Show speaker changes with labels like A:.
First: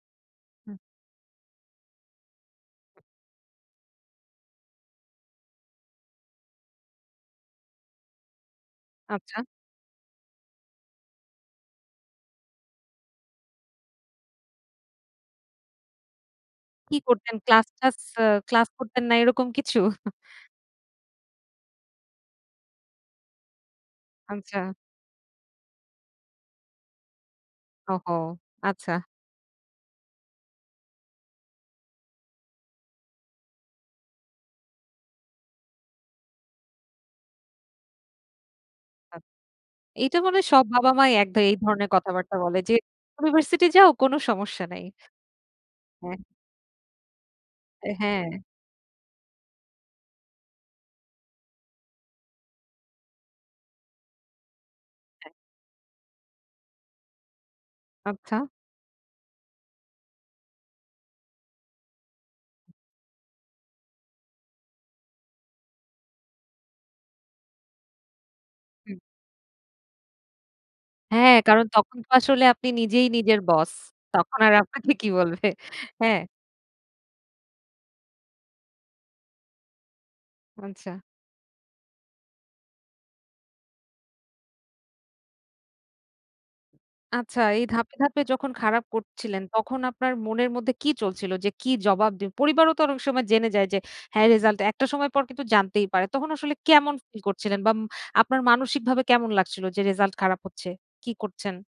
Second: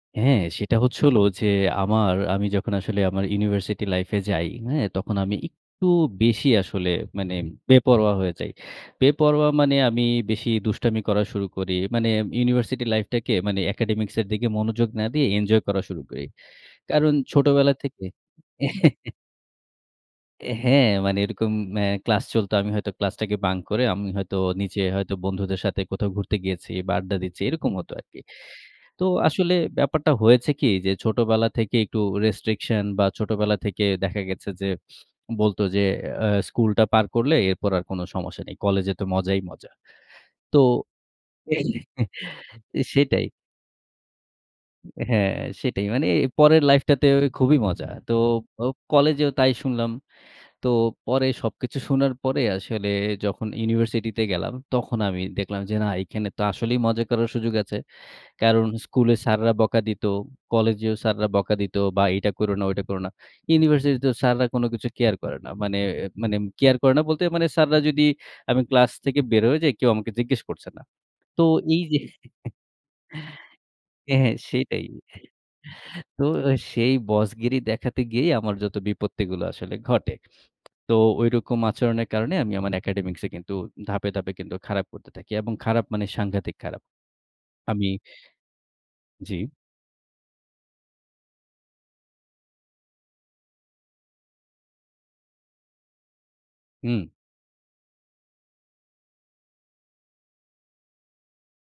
A: হ্যাঁ,
B: হু।
A: সেটা হচ্ছে হলো যে, আমার আমি যখন আসলে আমার ইউনিভার্সিটি লাইফ এ যাই হ্যাঁ? তখন আমি একটু বেশি আসলে মানে বেপরোয়া হয়ে যাই।
B: আচ্ছা।
A: বেপরোয়া মানে আমি বেশি দুষ্টামি করা শুরু করি। মানে ইউনিভার্সিটি লাইফ টাকে মানে একাডেমিকস এর দিকে মনোযোগ না দিয়ে, এনজয় করা শুরু করি।
B: কি
A: কারণ
B: করতেন,
A: ছোটবেলা
B: ক্লাস-টাস
A: থেকে
B: এ ক্লাস করতেন না এরকম কিছু?
A: এ হ্যাঁ, মানে এরকম অ্যা ক্লাস চলত। আমি হয়তো ক্লাসটাকে বাঙ্ক করে, আমি হয়তো
B: আচ্ছা।
A: নিচে হয়তো বন্ধুদের সাথে কোথাও ঘুরতে গিয়েছি বা আড্ডা দিচ্ছি এরকম হতো
B: ওহহো!
A: আরকি।
B: আচ্ছা।
A: তো আসলে ব্যাপারটা হয়েছে কি যে, ছোটবেলা থেকে একটু রেস্ট্রিকশন বা ছোটবেলা থেকে দেখা গেছে যে বলত যে, অ্যা "স্কুলটা পার করলে এরপর আর কোনো সমস্যা নেই। কলেজে তো
B: আ
A: মজাই মজা।"
B: এইটা মনে হয়
A: তো
B: সব বাবা-মাই এক এই ধরনের কথাবার্তা বলে যে,
A: সেটাই।
B: "ইউনিভার্সিটি যাও কোন সমস্যা নাই।"
A: হ্যাঁ, সেটাই। মানে
B: হ্যাঁ।
A: পরের লাইফটাতে খুবই মজা।
B: এ
A: তো
B: হ্যাঁ।
A: ও কলেজেও তাই শুনলাম। তো পরে সবকিছু শোনার পরে আসলে যখন ইউনিভার্সিটিতে গেলাম, তখন আমি
B: হ্যাঁ।
A: দেখলাম যে, "না, এইখানে তো আসলেই মজা করার সুযোগ আছে।"
B: আচ্ছা।
A: কারণ স্কুলে স্যাররা বকা দিত, কলেজেও স্যাররা বকা দিত বা "এটা করো না ঐটা করো না।" ইউনিভার্সিটিতেও স্যাররা কোনো কিছু কেয়ার করে না। মানে, মানে কেয়ার করে না বলতে মানে, স্যাররা যদি, আমি ক্লাস
B: হুম।
A: থেকে বের হয়ে যাই, কেউ আমাকে জিজ্ঞেস করছে না।
B: হ্যাঁ,
A: তো
B: কারণ
A: এই
B: তখন
A: যে
B: তো আসলে আপনি নিজেই নিজের বস।
A: হ্যাঁ,
B: তখন আর
A: সেটাই।
B: আপনাকে কি বলবে? হ্যাঁ।
A: তো সেই বসগিরি দেখাতে গিয়েই আমার যত বিপত্তিগুলো আসলে ঘটে। তো
B: আচ্ছা।
A: ঐরকম আচরণের কারণে আমি আমার একাডেমিকস এ কিন্তু ধাপে, ধাপে কিন্তু খারাপ করতে থাকি এবং খারাপ মানে সাংঘাতিক খারাপ।
B: আচ্ছা, এই
A: আমি
B: ধাপে, ধাপে যখন খারাপ করছিলেন
A: জ্বি।
B: তখন আপনার মনের মধ্যে কি চলছিল যে, "কি জবাব দিব?" পরিবারও তো অনেক সময় জেনে যায় যে, হ্যাঁ রেজাল্ট, একটা সময় পর কিন্তু জানতেই পারে। তখন আসলে কেমন
A: হুম।
B: ফিল করছিলেন বা ম আপনার মানসিকভাবে কেমন লাগছিল যে, রেসাল্ট খারাপ হচ্ছে? কি করছেন?